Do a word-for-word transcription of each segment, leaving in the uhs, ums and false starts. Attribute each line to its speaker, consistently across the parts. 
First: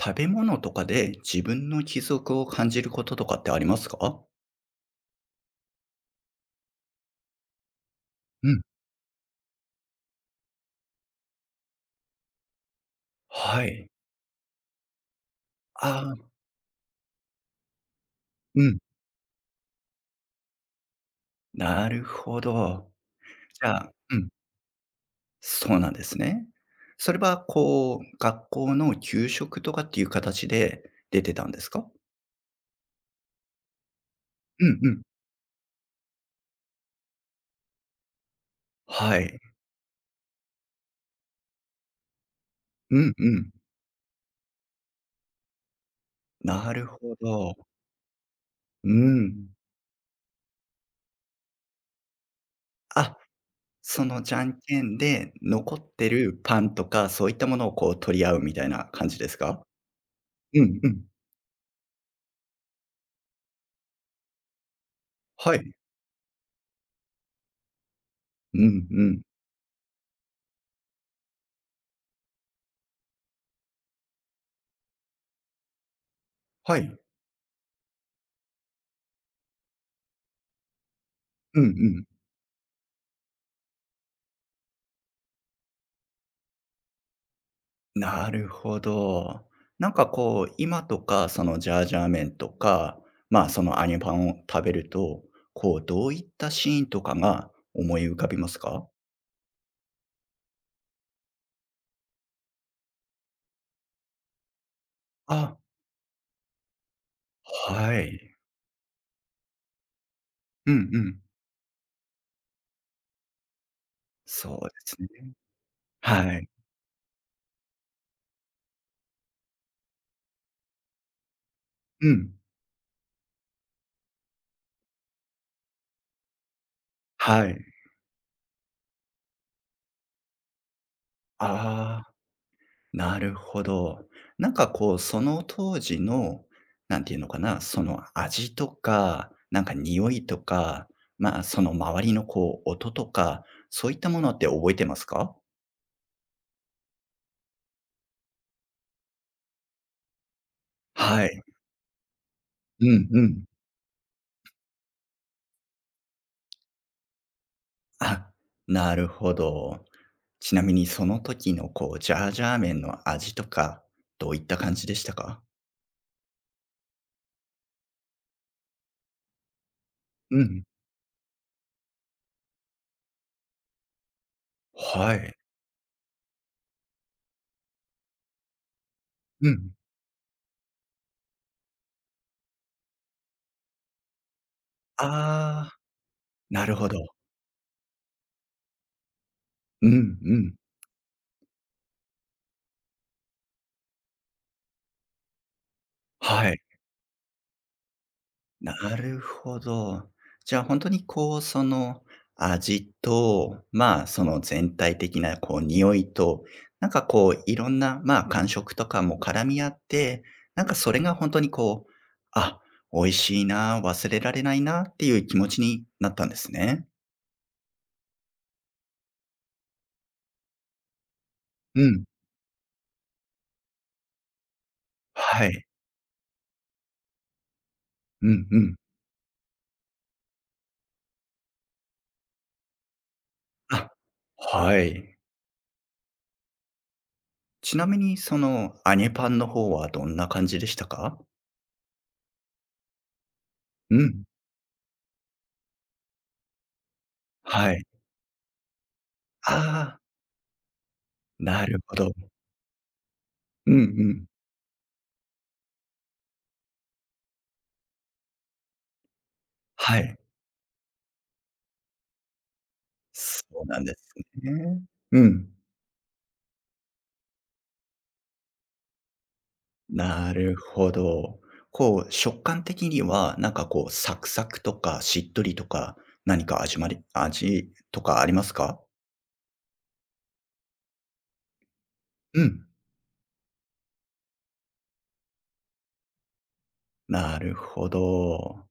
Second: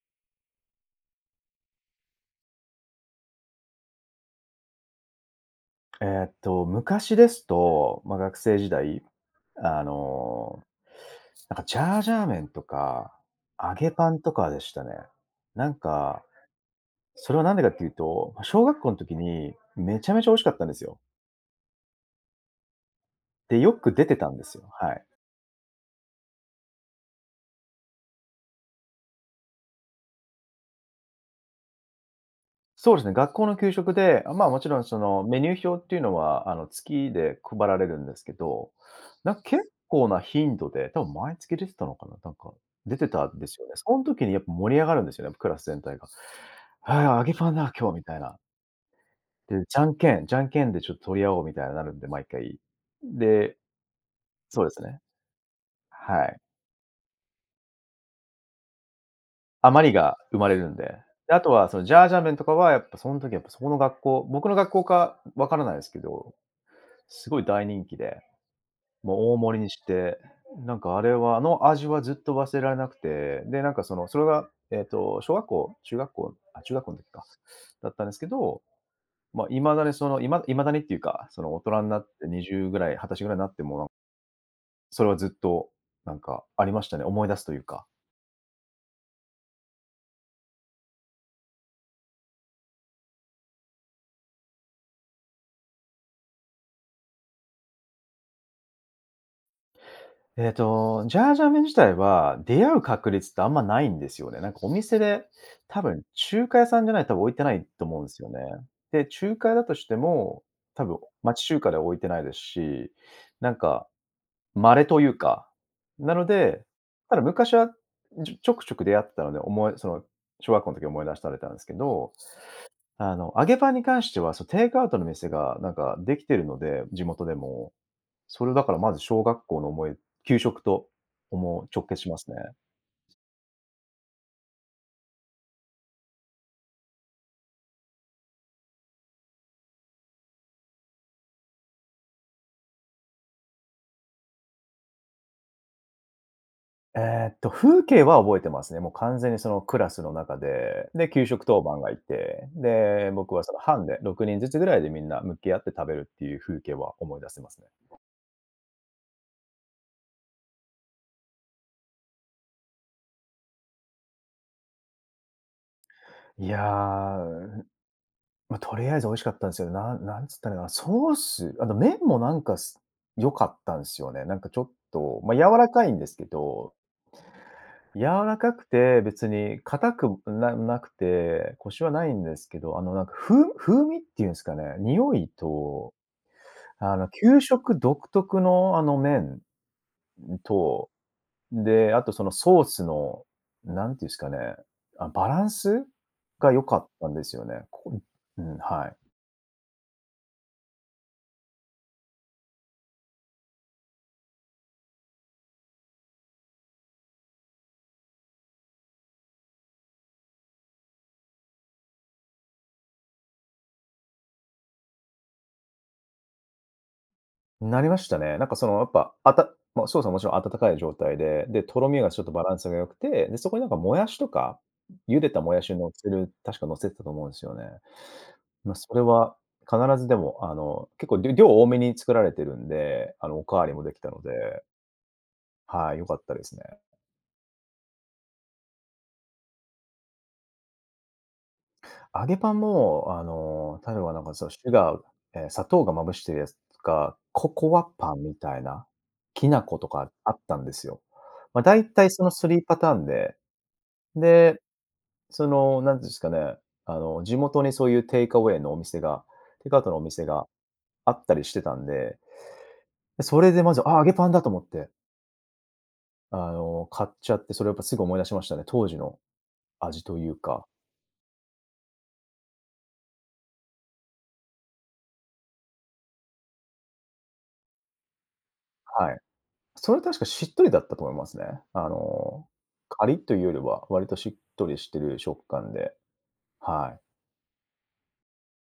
Speaker 1: 食べ物とかで自分の貴族を感じることとかってありますか？
Speaker 2: えーっと、昔ですと、まあ、学
Speaker 1: う
Speaker 2: 生
Speaker 1: ん。
Speaker 2: 時代、あの、なんかジャージャー麺とか、
Speaker 1: は
Speaker 2: 揚
Speaker 1: い。
Speaker 2: げパンとかでしたね。なん
Speaker 1: あ
Speaker 2: か、
Speaker 1: あ、
Speaker 2: それはなんでかっていうと、まあ
Speaker 1: う
Speaker 2: 小
Speaker 1: ん。
Speaker 2: 学校の時にめちゃめちゃ美味しかったんですよ。
Speaker 1: なるほど。
Speaker 2: で、
Speaker 1: じ
Speaker 2: よ
Speaker 1: ゃ
Speaker 2: く
Speaker 1: あ、
Speaker 2: 出
Speaker 1: う
Speaker 2: て
Speaker 1: ん、
Speaker 2: たんですよ。はい。
Speaker 1: そうなんですね。それはこう、学校の給食とかっていう形で出てたんですか？
Speaker 2: そうですね、学校の給食で、あまあ、も
Speaker 1: う
Speaker 2: ちろ
Speaker 1: ん
Speaker 2: ん
Speaker 1: う
Speaker 2: そ
Speaker 1: ん。
Speaker 2: のメニュー表っていうのは、あの、月で配られるんですけど、
Speaker 1: は
Speaker 2: なん
Speaker 1: い。
Speaker 2: か結構な頻度で、多分毎月出てたのかな、なんか、出
Speaker 1: う
Speaker 2: て
Speaker 1: ん
Speaker 2: た
Speaker 1: う
Speaker 2: んで
Speaker 1: ん。
Speaker 2: すよね。その時にやっぱ盛り上がるんですよね、クラス全体が。
Speaker 1: なる
Speaker 2: 「はい、
Speaker 1: ほ
Speaker 2: 揚げパン
Speaker 1: ど。
Speaker 2: だ、今日」みたいな。
Speaker 1: うん。
Speaker 2: で、じゃんけんじゃんけんでちょっと取り合おうみたいになるんで、毎回。
Speaker 1: あ、
Speaker 2: で
Speaker 1: そのじゃん
Speaker 2: そうです
Speaker 1: けん
Speaker 2: ね。
Speaker 1: で残って
Speaker 2: はい。
Speaker 1: るパンとか、そういったものをこう取り合うみたいな感じですか？
Speaker 2: 余りが生まれ
Speaker 1: う
Speaker 2: るん
Speaker 1: んう
Speaker 2: で。
Speaker 1: ん。
Speaker 2: で、あとはそのジャージャー麺とかはやっぱその時やっぱそこの学校、僕の学校かわ
Speaker 1: は
Speaker 2: からな
Speaker 1: い。
Speaker 2: いですけど、すごい大人気で、
Speaker 1: うんうん。
Speaker 2: もう大盛りにして、なんかあれは、あの味はずっと忘れられなくて、で、なんかその、それがえっと、小学校、中学校あ、中
Speaker 1: は
Speaker 2: 学校
Speaker 1: い。
Speaker 2: の時か、だったんですけど、まあ、未だにその、いまいまだにっていうか、その
Speaker 1: う
Speaker 2: 大
Speaker 1: んう
Speaker 2: 人にな
Speaker 1: ん。
Speaker 2: ってにじゅうぐらい、にじゅっさいぐらいになっても、なんそれはずっと、なんかありましたね、思い出すというか。
Speaker 1: なるほど。なんかこう、今とか、そのジャージャー麺とか、まあ、その揚げパンを食べると、こう、どういったシーンとかが思い浮かびますか？
Speaker 2: えっと、ジャージャー麺自体は、出会う確率ってあんまないんですよね。なんかお店で、
Speaker 1: あ、
Speaker 2: 多分中華屋さんじゃないと多分置いてないと
Speaker 1: は
Speaker 2: 思うんですよ
Speaker 1: い。
Speaker 2: ね。で、中華屋だとしても、
Speaker 1: う
Speaker 2: 多
Speaker 1: ん
Speaker 2: 分
Speaker 1: うん。
Speaker 2: 町中華では置いてないですし、なんか
Speaker 1: そうで
Speaker 2: 稀
Speaker 1: す
Speaker 2: とい
Speaker 1: ね。
Speaker 2: うか、なの
Speaker 1: はい。
Speaker 2: で、ただ昔は、ちょちょくちょく出会ってたので、思いその、小学校の時思い出されたんですけ
Speaker 1: う
Speaker 2: ど、
Speaker 1: ん。
Speaker 2: あの、揚げパンに関しては、そう、テイクアウトの店がなんかできてるので、地元で
Speaker 1: は
Speaker 2: も。
Speaker 1: い。
Speaker 2: それをだからまず小学校の思い給食と思う直結
Speaker 1: あ
Speaker 2: し
Speaker 1: あ。
Speaker 2: ますね。
Speaker 1: なるほど。なんかこう、その当時の、なんていうのかな、その味とか、なんか匂いとか、まあ、その周りのこう、音とか、そういったものって覚えてますか？
Speaker 2: えっと、風景は覚えてますね。もう完全にそのクラスの中で、で、給
Speaker 1: はい。
Speaker 2: 食当番がいて、
Speaker 1: うん
Speaker 2: で、
Speaker 1: う
Speaker 2: 僕
Speaker 1: ん。
Speaker 2: はその班でろくにんずつぐらいでみんな向き合って食べるっていう風景は思い出せますね。
Speaker 1: あ、なるほど。ちなみにその時のこう、ジャージャー麺の味とか、どういった感じでしたか？
Speaker 2: いや、まあ、とりあえず美味しかったんですよ。ななんつ
Speaker 1: う
Speaker 2: ったらいいか
Speaker 1: ん。
Speaker 2: な、ソース、あと麺もなんか、す良かったんですよね。なんかちょっ
Speaker 1: は
Speaker 2: と、ま
Speaker 1: い。
Speaker 2: あ、柔らかいんですけど、柔らかくて別
Speaker 1: う
Speaker 2: に
Speaker 1: ん。
Speaker 2: 硬くななくて、コシはないんですけど、あのなんか風風味っていうんですかね、
Speaker 1: あ
Speaker 2: 匂い
Speaker 1: あ、
Speaker 2: と、
Speaker 1: なるほ
Speaker 2: あ
Speaker 1: ど。
Speaker 2: の給食独特のあの麺
Speaker 1: うんうん。
Speaker 2: と、で、あとそのソースの、なんていうんですかね、あ、バランス
Speaker 1: は
Speaker 2: が
Speaker 1: い。
Speaker 2: 良かったんですよね。こうん、
Speaker 1: な
Speaker 2: はい。
Speaker 1: るほど。じゃあ、本当にこう、その、味と、まあ、その全体的なこう匂いと、なんかこういろんな、まあ、感触とかも絡み合って、なんかそれが本当にこう、あ、美味しいな、忘れられないなっていう気持ちになったんですね。
Speaker 2: なりましたね。なんかそのやっぱ、あたまあ、ソースはもちろん温かい状態で、で、と
Speaker 1: う
Speaker 2: ろみ
Speaker 1: ん。
Speaker 2: がちょっとバランスが良くて、で、そこになんかもやしとか、茹でた
Speaker 1: は
Speaker 2: もや
Speaker 1: い。
Speaker 2: しを乗せる確か乗せてたと思うんですよね。
Speaker 1: うんう
Speaker 2: まあ、
Speaker 1: ん。
Speaker 2: それは必ずでも、あの、結構りょ量多めに作られてるんで、あの、おかわりもで
Speaker 1: あ、
Speaker 2: きたので、
Speaker 1: はい。
Speaker 2: はい、良かったですね。
Speaker 1: ちなみにその揚げパンの方はどんな感じでしたか？
Speaker 2: 揚げパンも、あの、例え
Speaker 1: う
Speaker 2: ばなん
Speaker 1: ん。
Speaker 2: かそのシュガーえー砂糖がまぶしてるやつとか、コ
Speaker 1: は
Speaker 2: コア
Speaker 1: い。
Speaker 2: パンみたいな、き
Speaker 1: あ
Speaker 2: な粉と
Speaker 1: あ、
Speaker 2: かあったんですよ。まあ、
Speaker 1: な
Speaker 2: だ
Speaker 1: る
Speaker 2: い
Speaker 1: ほ
Speaker 2: たい
Speaker 1: ど。
Speaker 2: そのさんパターンで
Speaker 1: うんうん。
Speaker 2: で、その、なんていうんですかね、あの、地元にそういうテイクアウェイのお店がテイクアウトの
Speaker 1: は
Speaker 2: お
Speaker 1: い、
Speaker 2: 店があったりしてたんで、そ
Speaker 1: そ
Speaker 2: れで
Speaker 1: う
Speaker 2: ま
Speaker 1: な
Speaker 2: ず、
Speaker 1: んで
Speaker 2: あ、揚げ
Speaker 1: す
Speaker 2: パンだと思っ
Speaker 1: ね。
Speaker 2: て、
Speaker 1: うん、
Speaker 2: あの、買っちゃって、それやっぱすぐ思い出しましたね。当時の味とい
Speaker 1: な
Speaker 2: う
Speaker 1: る
Speaker 2: か、
Speaker 1: ほど。こう、食感的には、なんかこう、サクサクとかしっとりとか、何か味まり味とかありますか？
Speaker 2: はい。それ確かしっとりだったと思いますね。あ
Speaker 1: う
Speaker 2: の、
Speaker 1: ん、
Speaker 2: カリッというよりは、割としっとりしてる食感で、はい。
Speaker 1: なるほど。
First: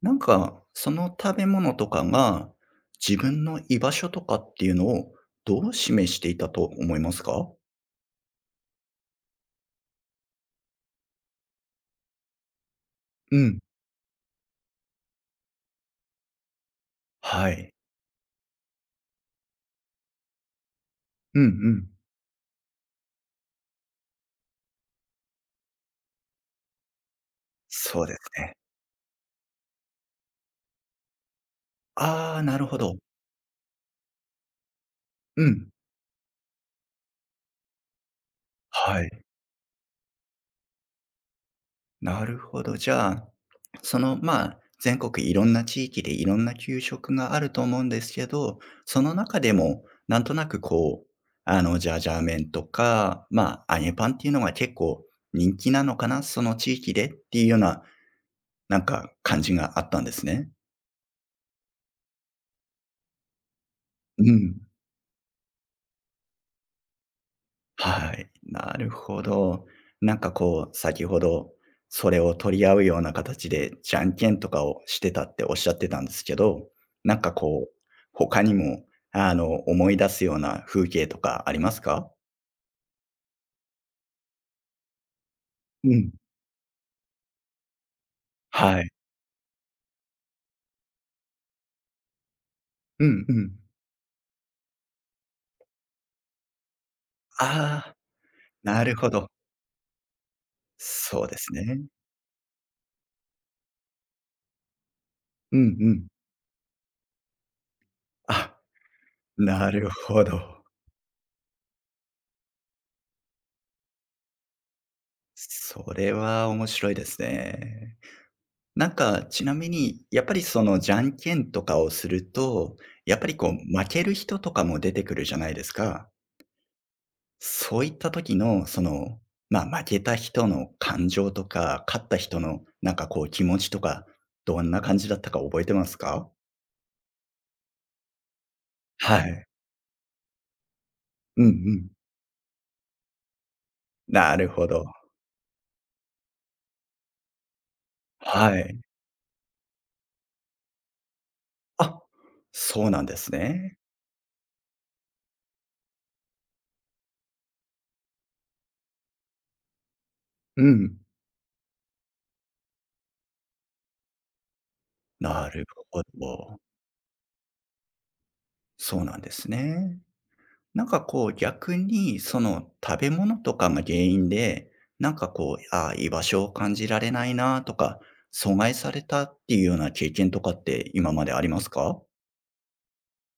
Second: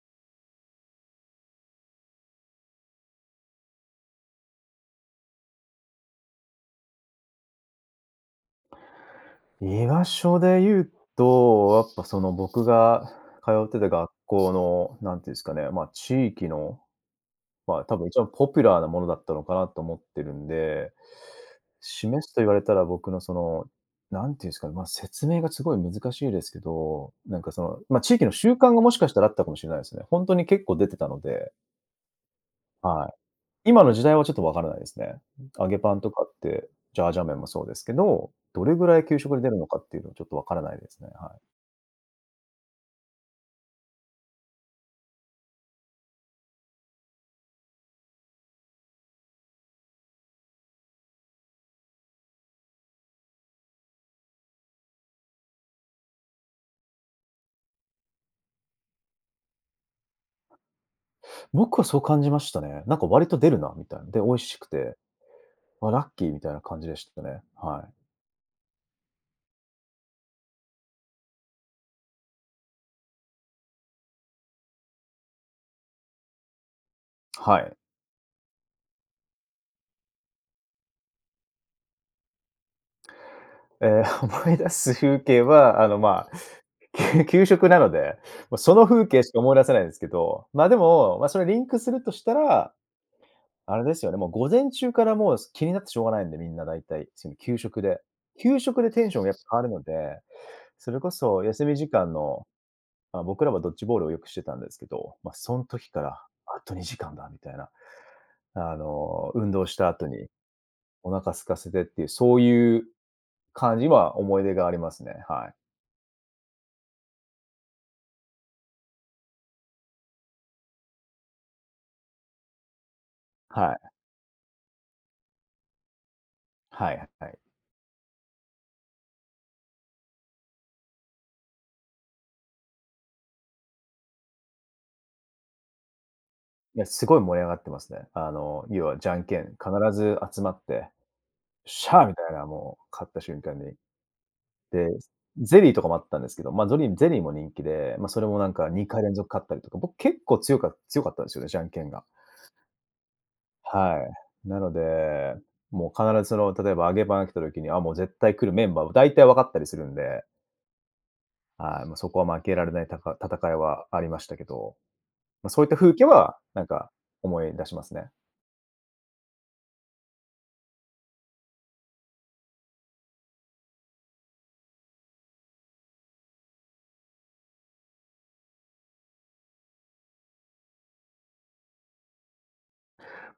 Speaker 1: なんか、その食べ物とかが、自分の居場所とかっていうのを、どう示していたと思いますか？
Speaker 2: 居場所で言うと、やっぱその僕が
Speaker 1: う
Speaker 2: 通
Speaker 1: ん、
Speaker 2: ってた学校の、なんていうんですかね、ま、地域の
Speaker 1: はい。
Speaker 2: まあ、多分一番ポピュラーなものだったのかなと思ってるんで、
Speaker 1: うんうん。
Speaker 2: 示すと言われたら僕のその、何ていうんですかね、まあ、説明がすごい難しいですけど、なんかその、まあ、
Speaker 1: そう
Speaker 2: 地
Speaker 1: です
Speaker 2: 域の習
Speaker 1: ね。
Speaker 2: 慣がもしかしたらあったかもしれないですね。本当に結構出てたので、
Speaker 1: ああ、なるほど。
Speaker 2: はい。今の時代はちょっとわからないですね。
Speaker 1: う
Speaker 2: 揚
Speaker 1: ん、
Speaker 2: げパンとかって、ジャージャー麺もそうですけど、どれぐら
Speaker 1: は
Speaker 2: い
Speaker 1: い。
Speaker 2: 給食で出るのかっていうのはちょっとわからないですね、はい。
Speaker 1: なるほど。じゃあ、その、まあ、全国いろんな地域でいろんな給食があると思うんですけど、その中でもなんとなくこう、あの、ジャージャー麺とか、まあ、揚げパンっていうのが結構人気なのかな、その地域でっていうような、なんか感じがあったんですね。
Speaker 2: 僕はそう感じましたね。なんか割と出るなみたいな。で、
Speaker 1: う
Speaker 2: 美味し
Speaker 1: ん。
Speaker 2: くて、あ、ラッキーみたいな感じでしたね。はい。
Speaker 1: はい、なるほど。なんかこう、先ほど、それを取り合うような形で、じゃんけんとかをしてたっておっしゃってたんですけど、なんか
Speaker 2: は
Speaker 1: こう、
Speaker 2: い。
Speaker 1: 他にも、あの、思い出すような風景とかありますか？
Speaker 2: えー 思い出す風景は、あ
Speaker 1: う
Speaker 2: の、
Speaker 1: ん。
Speaker 2: まあ、給 給食なので、もうそ
Speaker 1: は
Speaker 2: の
Speaker 1: い。
Speaker 2: 風景しか思い出せないんですけど、まあ、でも、ま、それリンクするとしたら、
Speaker 1: うんうん。
Speaker 2: あれですよね、もう午前中からもう気になってしょうがないんで、みんな大体、その給食
Speaker 1: ああ、
Speaker 2: で。給
Speaker 1: な
Speaker 2: 食で
Speaker 1: る
Speaker 2: テ
Speaker 1: ほ
Speaker 2: ンション
Speaker 1: ど。
Speaker 2: やっぱ変わるので、それこ
Speaker 1: そうで
Speaker 2: そ
Speaker 1: す
Speaker 2: 休み
Speaker 1: ね。
Speaker 2: 時間の、まあ、僕らはドッジボールをよくしてたんですけど、ま、そ
Speaker 1: う
Speaker 2: の
Speaker 1: ん
Speaker 2: 時
Speaker 1: う
Speaker 2: か
Speaker 1: ん。
Speaker 2: ら、あとにじかんだみたいな、
Speaker 1: あ、
Speaker 2: あの、運動
Speaker 1: な
Speaker 2: した
Speaker 1: る
Speaker 2: 後
Speaker 1: ほ
Speaker 2: に
Speaker 1: ど。
Speaker 2: お腹空かせてっていう、そういう感じは思い出がありますね。はい。
Speaker 1: それは面白いですね。なんか、ちなみに、やっぱりその、じゃんけんとかをすると、やっぱりこう、
Speaker 2: は
Speaker 1: 負
Speaker 2: い。
Speaker 1: ける人とかも出てくるじゃないですか。
Speaker 2: はいはいい。
Speaker 1: そういった時の、その、まあ、負けた人の感情とか、勝った人の、なんかこう、気持ちとか、どんな感じだったか覚えてますか？
Speaker 2: や、すごい盛り上がってますね。あの、要はじゃ
Speaker 1: は
Speaker 2: んけん、
Speaker 1: い。
Speaker 2: 必ず集まって、
Speaker 1: うんうん。
Speaker 2: シャーみたいな、もう勝った瞬間に。
Speaker 1: なるほど。
Speaker 2: で、ゼリーとかもあったんですけど、まあ、ゾリーゼリーも人気で、まあ、それもなん
Speaker 1: は
Speaker 2: か
Speaker 1: い。
Speaker 2: にかい連続勝ったりとか、僕結構強か強かったんですよね、じゃんけん
Speaker 1: あ、
Speaker 2: が。
Speaker 1: そうなんですね。
Speaker 2: はい。なので、もう必ずその、例えば揚げパンが来た時に、あ、もう絶対来るメンバー、大体分かったりするんで、
Speaker 1: うん。
Speaker 2: はい、もうそこは負けられないたか戦いはありましたけど、まあ、
Speaker 1: な
Speaker 2: そう
Speaker 1: る
Speaker 2: いった風
Speaker 1: ほ
Speaker 2: 景は、
Speaker 1: ど。
Speaker 2: なんか思い出しますね。
Speaker 1: そうなんですね。なんかこう逆に、その食べ物とかが原因で、なんかこう、ああ、居場所を感じられないなとか、阻害されたっていうような経験とかって今までありますか？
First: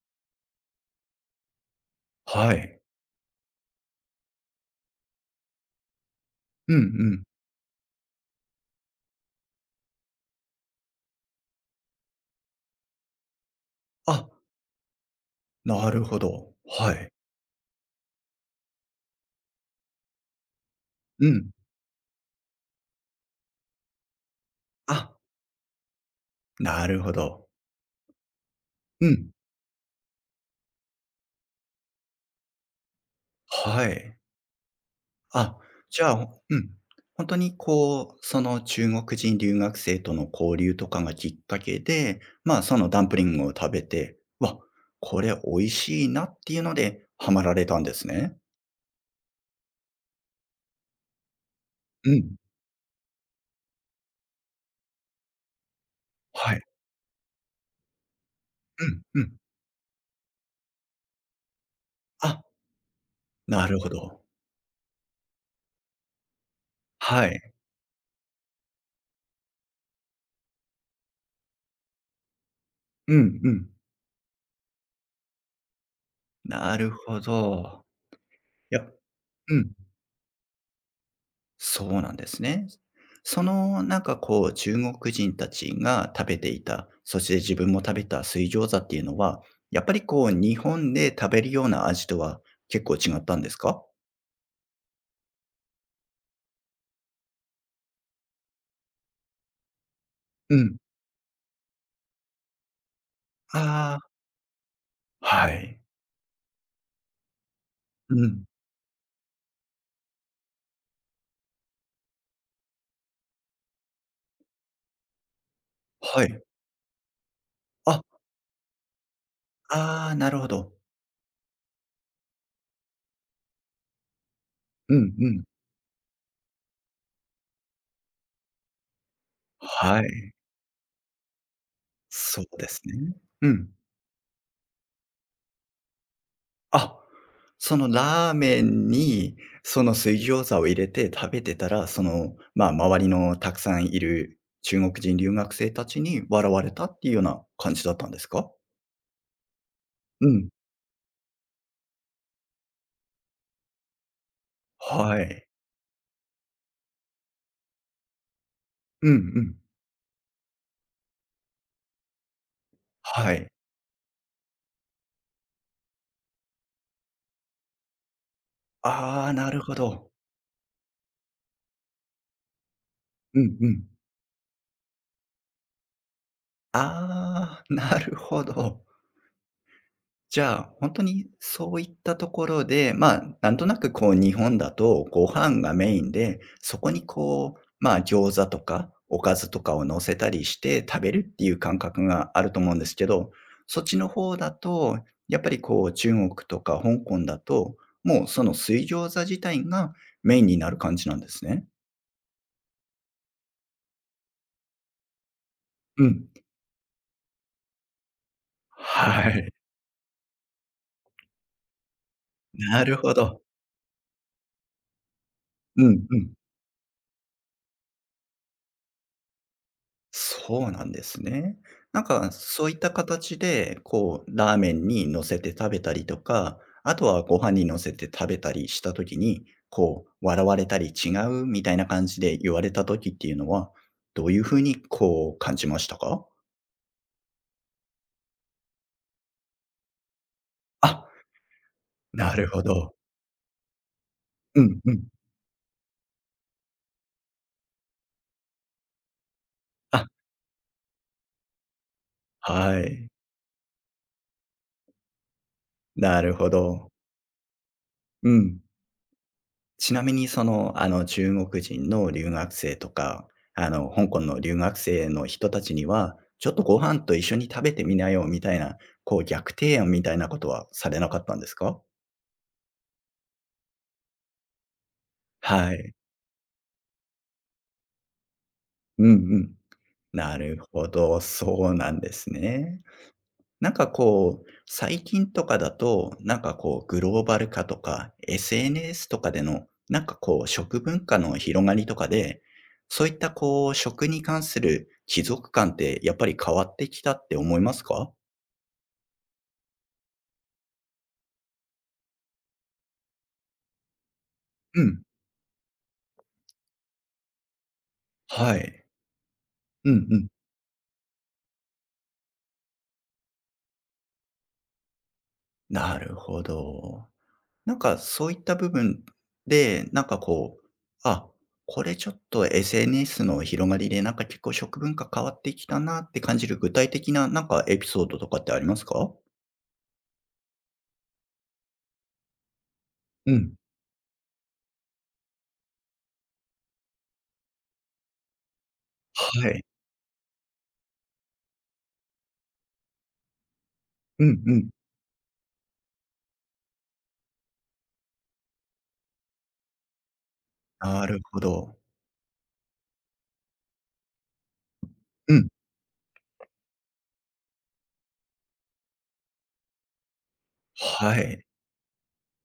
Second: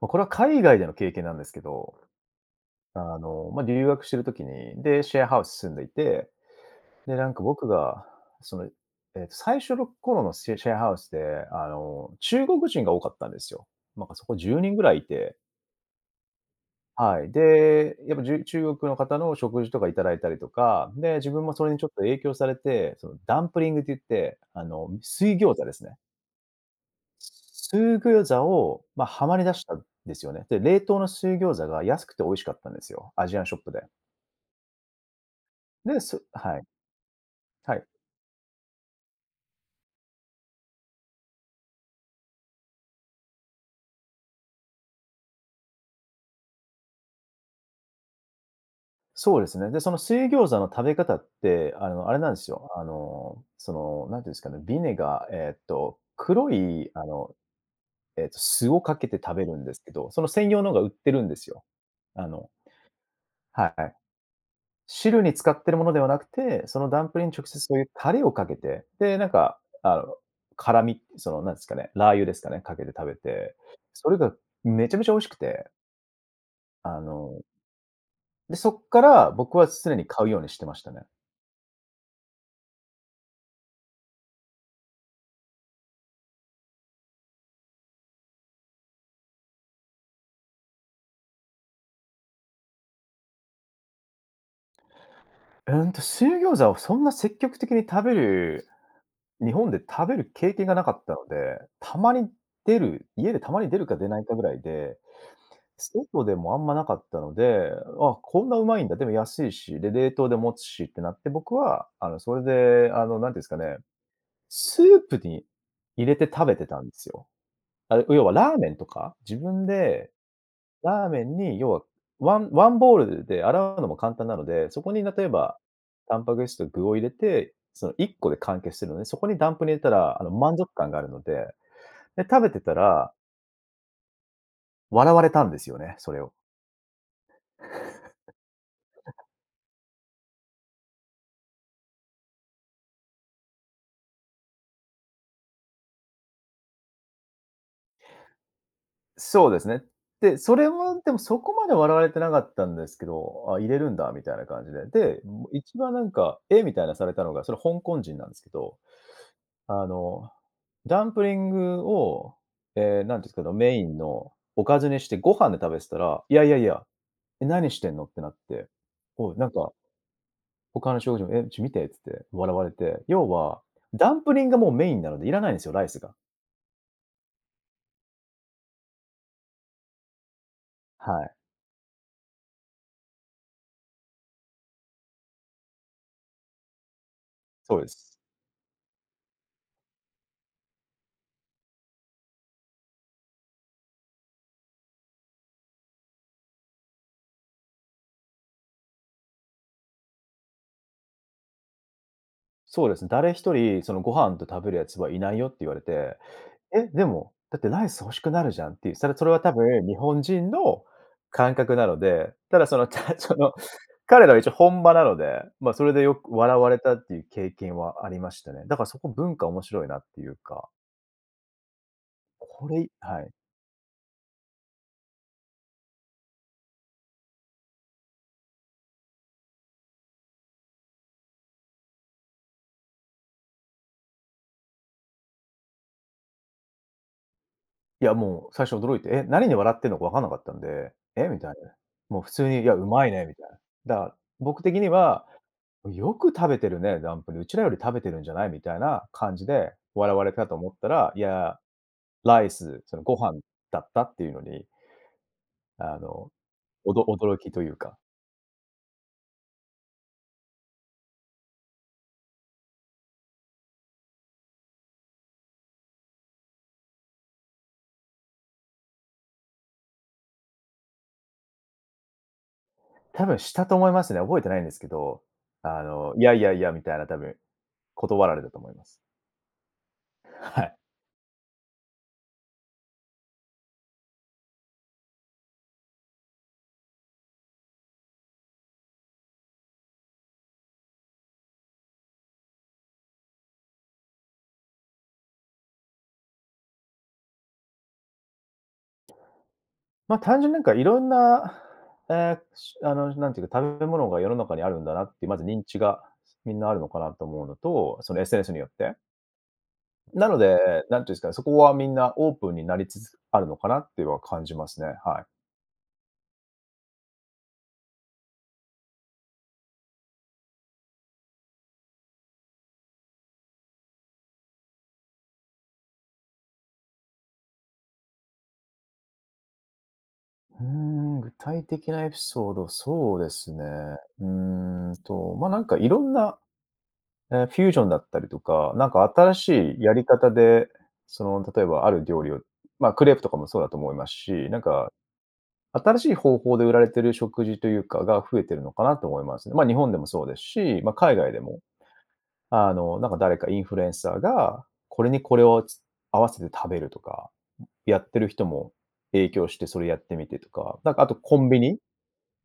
Speaker 2: ま、これは海外での経験なんですけど、
Speaker 1: はい。
Speaker 2: あの、ま、留学してる時に、で、シェアハウス住んでいて、
Speaker 1: うんう
Speaker 2: で、
Speaker 1: ん。
Speaker 2: なんか僕が、その、えっと、最初の頃のシェシェアハウスで、あの、中国人が多かったんですよ。なんかそ
Speaker 1: あ、
Speaker 2: こじゅうにんぐらいいて、
Speaker 1: なるほど。はい。
Speaker 2: はい。で、やっぱ、じゅ中国の方の食事とかいただいたりとか、で、
Speaker 1: う
Speaker 2: 自分
Speaker 1: ん。
Speaker 2: もそれにちょっと影響されて、そのダンプリングって言って、あの、
Speaker 1: あ、
Speaker 2: 水餃子ですね。
Speaker 1: なるほど。
Speaker 2: 水餃子を、まあ、
Speaker 1: う
Speaker 2: は
Speaker 1: ん。
Speaker 2: まり出したんですよね。で、冷凍の水餃子が安くて美味しかったんですよ、アジアンショップで。
Speaker 1: はい。あ、
Speaker 2: で、
Speaker 1: じゃ
Speaker 2: す
Speaker 1: あ、う
Speaker 2: はい、
Speaker 1: ん、本当に
Speaker 2: はい。
Speaker 1: こう、その中国人留学生との交流とかがきっかけで、まあ、そのダンプリングを食べて、わ、これ美味しいなっていうのでハマられたんですね。
Speaker 2: そうですね。で、その水餃子の食べ方って、あの、
Speaker 1: う
Speaker 2: あれなんで
Speaker 1: ん。
Speaker 2: すよ、あの、その、なんていうんですかね、ビネガーえーっと、黒
Speaker 1: はい。
Speaker 2: い、あの、えーっと、酢をかけ
Speaker 1: う
Speaker 2: て
Speaker 1: んうん。
Speaker 2: 食べるんですけど、その専用のが売ってるんですよ。あ
Speaker 1: あ、
Speaker 2: の
Speaker 1: な
Speaker 2: は
Speaker 1: るほ
Speaker 2: い。
Speaker 1: ど。
Speaker 2: 汁に使ってるものではなくて、そのダンプリ
Speaker 1: は
Speaker 2: に
Speaker 1: い。
Speaker 2: 直接そういうタレをかけて、で、なんか、あの、辛み、その、なんですかね、ラー油ですかね、かけて食
Speaker 1: う
Speaker 2: べ
Speaker 1: んう
Speaker 2: て、
Speaker 1: ん。
Speaker 2: それがめちゃめちゃ美味しくて、
Speaker 1: なる
Speaker 2: あ
Speaker 1: ほ
Speaker 2: の、
Speaker 1: ど。
Speaker 2: で、そ
Speaker 1: いや、
Speaker 2: っから僕
Speaker 1: う
Speaker 2: は
Speaker 1: ん、
Speaker 2: 常に買うようにしてましたね。
Speaker 1: そうなんですね。そのなんかこう中国人たちが食べていた、そして自分も食べた水餃子っていうのは、やっぱりこう日本で食べるような味とは結構違ったんですか？
Speaker 2: うんと、水餃子をそんな積極的に食べる日本で食べる経
Speaker 1: う
Speaker 2: 験が
Speaker 1: ん。
Speaker 2: なかったので、たまに出る、家でたまに出るか
Speaker 1: あ
Speaker 2: 出ないかぐらいで
Speaker 1: あ、はい。
Speaker 2: 外でもあんまなかったので、
Speaker 1: う
Speaker 2: あ、こ
Speaker 1: ん。
Speaker 2: んなうまいんだ。でも安いし、で、冷凍で持つしってなって、僕は、あの、それで、あの、なんていうんですかね、スープに入れ
Speaker 1: は
Speaker 2: て
Speaker 1: い。
Speaker 2: 食べてたんですよ。あ
Speaker 1: あ、
Speaker 2: れ、要はラーメンとか、自分
Speaker 1: あ
Speaker 2: で
Speaker 1: あ、なるほど。
Speaker 2: ラーメンに要はワンワンボールで洗うのも簡単なので、そこ
Speaker 1: う
Speaker 2: に例
Speaker 1: んう
Speaker 2: え
Speaker 1: ん。
Speaker 2: ば、タンパク質と具を入れて、そのいっこで完結するので、そこにダンプに入れた
Speaker 1: は
Speaker 2: ら、あの、
Speaker 1: い、
Speaker 2: 満足感があるので、で、
Speaker 1: そ
Speaker 2: 食
Speaker 1: う
Speaker 2: べて
Speaker 1: で
Speaker 2: た
Speaker 1: す
Speaker 2: ら
Speaker 1: ね。うん。
Speaker 2: 笑われたんですよね、それを。
Speaker 1: あ、そのラーメンに、その水餃子を入れて食べてたら、その、まあ、周りのたくさんいる中国人留学生たちに笑われたっていうような感じだったんですか？
Speaker 2: そうですね。
Speaker 1: う
Speaker 2: で、
Speaker 1: ん。
Speaker 2: それはでもそこまで笑われてなかったんですけど、あ、入れるんだみたいな感じで。で、
Speaker 1: は
Speaker 2: も
Speaker 1: い。
Speaker 2: う一番なんか、え？みたいなされたのが、それ香港人なんですけど、
Speaker 1: うんうん。
Speaker 2: あの、ダンプリングを、ええ、なんで
Speaker 1: は
Speaker 2: すけ
Speaker 1: い。
Speaker 2: ど、メインのおかずにしてご飯で食べてたら、いやいやいや、え、何してんのってなって、
Speaker 1: あ
Speaker 2: お
Speaker 1: あ、
Speaker 2: い、な
Speaker 1: な
Speaker 2: ん
Speaker 1: る
Speaker 2: か、
Speaker 1: ほど。
Speaker 2: 他の食事も、え、ちょ見てっつって笑われて、要
Speaker 1: うん
Speaker 2: は、
Speaker 1: うん。
Speaker 2: ダンプリンがもうメインなのでいらないんですよ、ライスが。
Speaker 1: ああ、なるほど。じゃあ、本当
Speaker 2: は
Speaker 1: に
Speaker 2: い、
Speaker 1: そういったところで、まあ、なんとなくこう日本だとご飯がメインで、そこにこう、
Speaker 2: そうで
Speaker 1: まあ、
Speaker 2: す。
Speaker 1: 餃子とかおかずとかを乗せたりして食べるっていう感覚があると思うんですけど、そっちの方だと、やっぱりこう中国とか香港だと、もうその水餃子自体がメインになる感じなんですね。
Speaker 2: そうですね、誰一人そのご飯と食べるやつはいないよって言われ
Speaker 1: う
Speaker 2: て、
Speaker 1: ん。
Speaker 2: え、でも、だってライス欲しくなるじゃんっていう、それそ
Speaker 1: は
Speaker 2: れは多
Speaker 1: い。
Speaker 2: 分日本人の感覚なので、ただそ
Speaker 1: な
Speaker 2: の、
Speaker 1: る
Speaker 2: た
Speaker 1: ほ
Speaker 2: そ
Speaker 1: ど。
Speaker 2: の、彼らは一応本場なので、まあ、
Speaker 1: う
Speaker 2: それで
Speaker 1: ん
Speaker 2: よ
Speaker 1: うん。
Speaker 2: く笑われたっていう経験はありましたね。だからそこ文化面白いなっていう
Speaker 1: そ
Speaker 2: か、
Speaker 1: うなんですね。なんか、
Speaker 2: こ
Speaker 1: そういっ
Speaker 2: れ
Speaker 1: た
Speaker 2: はい。
Speaker 1: 形で、こう、ラーメンに乗せて食べたりとか、あとはご飯に乗せて食べたりした時に、こう、笑われたり違うみたいな感じで言われた時っていうのは、どういうふうにこう感じましたか？
Speaker 2: いや、もう最初驚いて、え、何に笑ってんのか分かんなかったんで、
Speaker 1: あ、
Speaker 2: え、みたいな。もう普
Speaker 1: な
Speaker 2: 通
Speaker 1: る
Speaker 2: に、
Speaker 1: ほ
Speaker 2: いや、う
Speaker 1: ど。
Speaker 2: まいねみたいな。だから、僕
Speaker 1: う
Speaker 2: 的
Speaker 1: ん
Speaker 2: に
Speaker 1: うん。
Speaker 2: は、よく食べてるね、ダンプリ、うちらより食べてるんじゃないみたいな感じで
Speaker 1: あ、
Speaker 2: 笑われたと思ったら、いや、ライ
Speaker 1: は
Speaker 2: ス、その
Speaker 1: い。
Speaker 2: ご飯だったっていうのに、あ
Speaker 1: な
Speaker 2: の、
Speaker 1: るほど。
Speaker 2: おど驚きというか、
Speaker 1: うん。ちなみにその、あの、中国人の留学生とか、あの、香港の留学生の人たちには、ちょっとご飯と一緒に食べてみなよみたいな、こう逆提案みたいなことはされなかったんですか？
Speaker 2: 多分したと思いますね。覚えてないんですけど、
Speaker 1: は
Speaker 2: あ
Speaker 1: い。
Speaker 2: の、いやいやいやみたいな多分断られたと思います。
Speaker 1: うんうん。なる
Speaker 2: はい。
Speaker 1: ほど、そうなんですね。なんかこう、最近とかだと、なんかこう、グローバル化とか、エスエヌエス とかでの、なんかこう、食文化の広がりとかで、そういったこう、食に関する貴族感ってやっぱり変わってきたって思いますか？
Speaker 2: まあ、単純になんかいろんな、えーしあの、なんていうか、食べ物が世の中にある
Speaker 1: う
Speaker 2: んだな
Speaker 1: ん。
Speaker 2: っていう、まず認知がみんなあるのかなと思うのと、その エスエヌエス
Speaker 1: は
Speaker 2: によっ
Speaker 1: い。
Speaker 2: て。
Speaker 1: うんう
Speaker 2: な
Speaker 1: ん。
Speaker 2: ので、なんていうんですかね、そこはみんなオープンになりつつあるのかなっていうのは感じますね、は
Speaker 1: なるほど。なんかそういった部分で、なんかこう、あ、これちょっと エスエヌエス の広がりで、なんか結構食文化変わってきたなって感じる具体的な、なんかエピソードとかってありますか？
Speaker 2: い。うーん、具体的なエピソード、そうで
Speaker 1: う
Speaker 2: す
Speaker 1: ん。
Speaker 2: ね。うーんと、ま、なんかいろんな、ええ、フュージョンだったりとか、なんか新
Speaker 1: はい。
Speaker 2: しいやり方で、その、例えばある料理を、ま、クレープとかもそうだと思います
Speaker 1: うん
Speaker 2: し、
Speaker 1: う
Speaker 2: なん
Speaker 1: ん。
Speaker 2: か新しい方法で売られてる食事というかが増えてるのかなと思いますね。ま、日本でもそうですし、ま、
Speaker 1: な
Speaker 2: 海
Speaker 1: る
Speaker 2: 外
Speaker 1: ほ
Speaker 2: でも、
Speaker 1: ど。
Speaker 2: あの、なんか誰かインフルエンサーが、これに
Speaker 1: う
Speaker 2: これ
Speaker 1: ん。
Speaker 2: をつ合わせて食べるとか、やってる人も影響してそれやってみてとか、なんかあと
Speaker 1: は
Speaker 2: コ
Speaker 1: い。
Speaker 2: ンビニ、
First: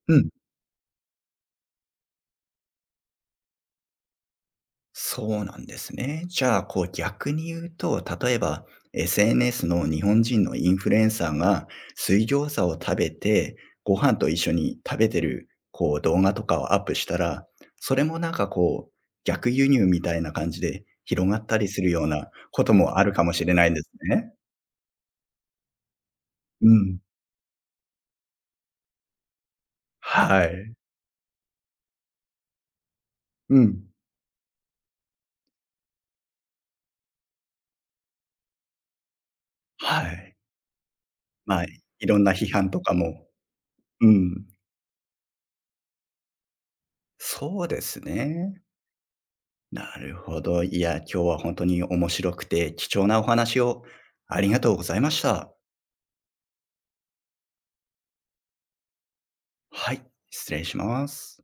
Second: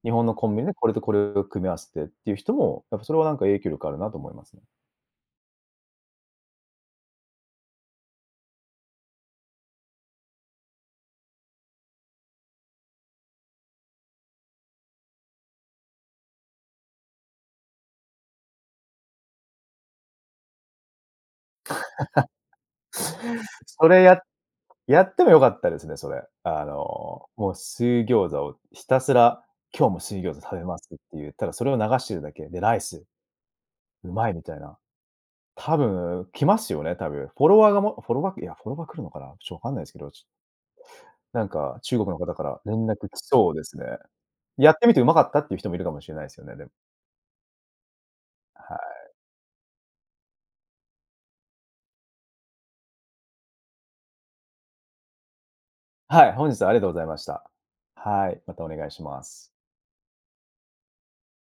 Speaker 2: 日
Speaker 1: う
Speaker 2: 本
Speaker 1: ん、
Speaker 2: のコンビニでこれとこれを組み合わせてっていう人も、やっぱそれはなんか影響力あるなと思いますね。
Speaker 1: そうなんですね。じゃあ、こう逆に言うと、例えば エスエヌエス の日本人のインフルエンサーが水餃子を食べて、ご飯と一緒に食べてるこう動画とかをアップしたら、それもなんかこう逆輸入みたいな感じで広がったりするようなこともあるかもし れないんで
Speaker 2: そ
Speaker 1: す
Speaker 2: れや
Speaker 1: ね。
Speaker 2: やっても良かったですね、それ。あ
Speaker 1: うん。
Speaker 2: の、もう水餃子をひたすら、今日も水餃子
Speaker 1: は
Speaker 2: 食べ
Speaker 1: い。
Speaker 2: ますって言ったら、それを流してるだけで、ライス、
Speaker 1: うん。
Speaker 2: うまいみたいな。多分来ますよね、多分。フォロワーがもフォロワーいや、フォロワー来るのかな、ちょっとわかんないですけ
Speaker 1: は
Speaker 2: ど、ち
Speaker 1: い。
Speaker 2: なん
Speaker 1: まあ、
Speaker 2: か中
Speaker 1: い
Speaker 2: 国の
Speaker 1: ろんな
Speaker 2: 方か
Speaker 1: 批
Speaker 2: ら
Speaker 1: 判と
Speaker 2: 連
Speaker 1: か
Speaker 2: 絡来
Speaker 1: も。
Speaker 2: そうですね。
Speaker 1: うん。
Speaker 2: やってみてうまかったっていう人もいるかもしれないですよね、でも。
Speaker 1: そうですね。
Speaker 2: はい。
Speaker 1: なるほど。いや、今日は本当に面白くて貴重なお話をありがとうございました。
Speaker 2: はい、本日はありがとうございました。はい、またお願いします。
Speaker 1: はい、失礼します。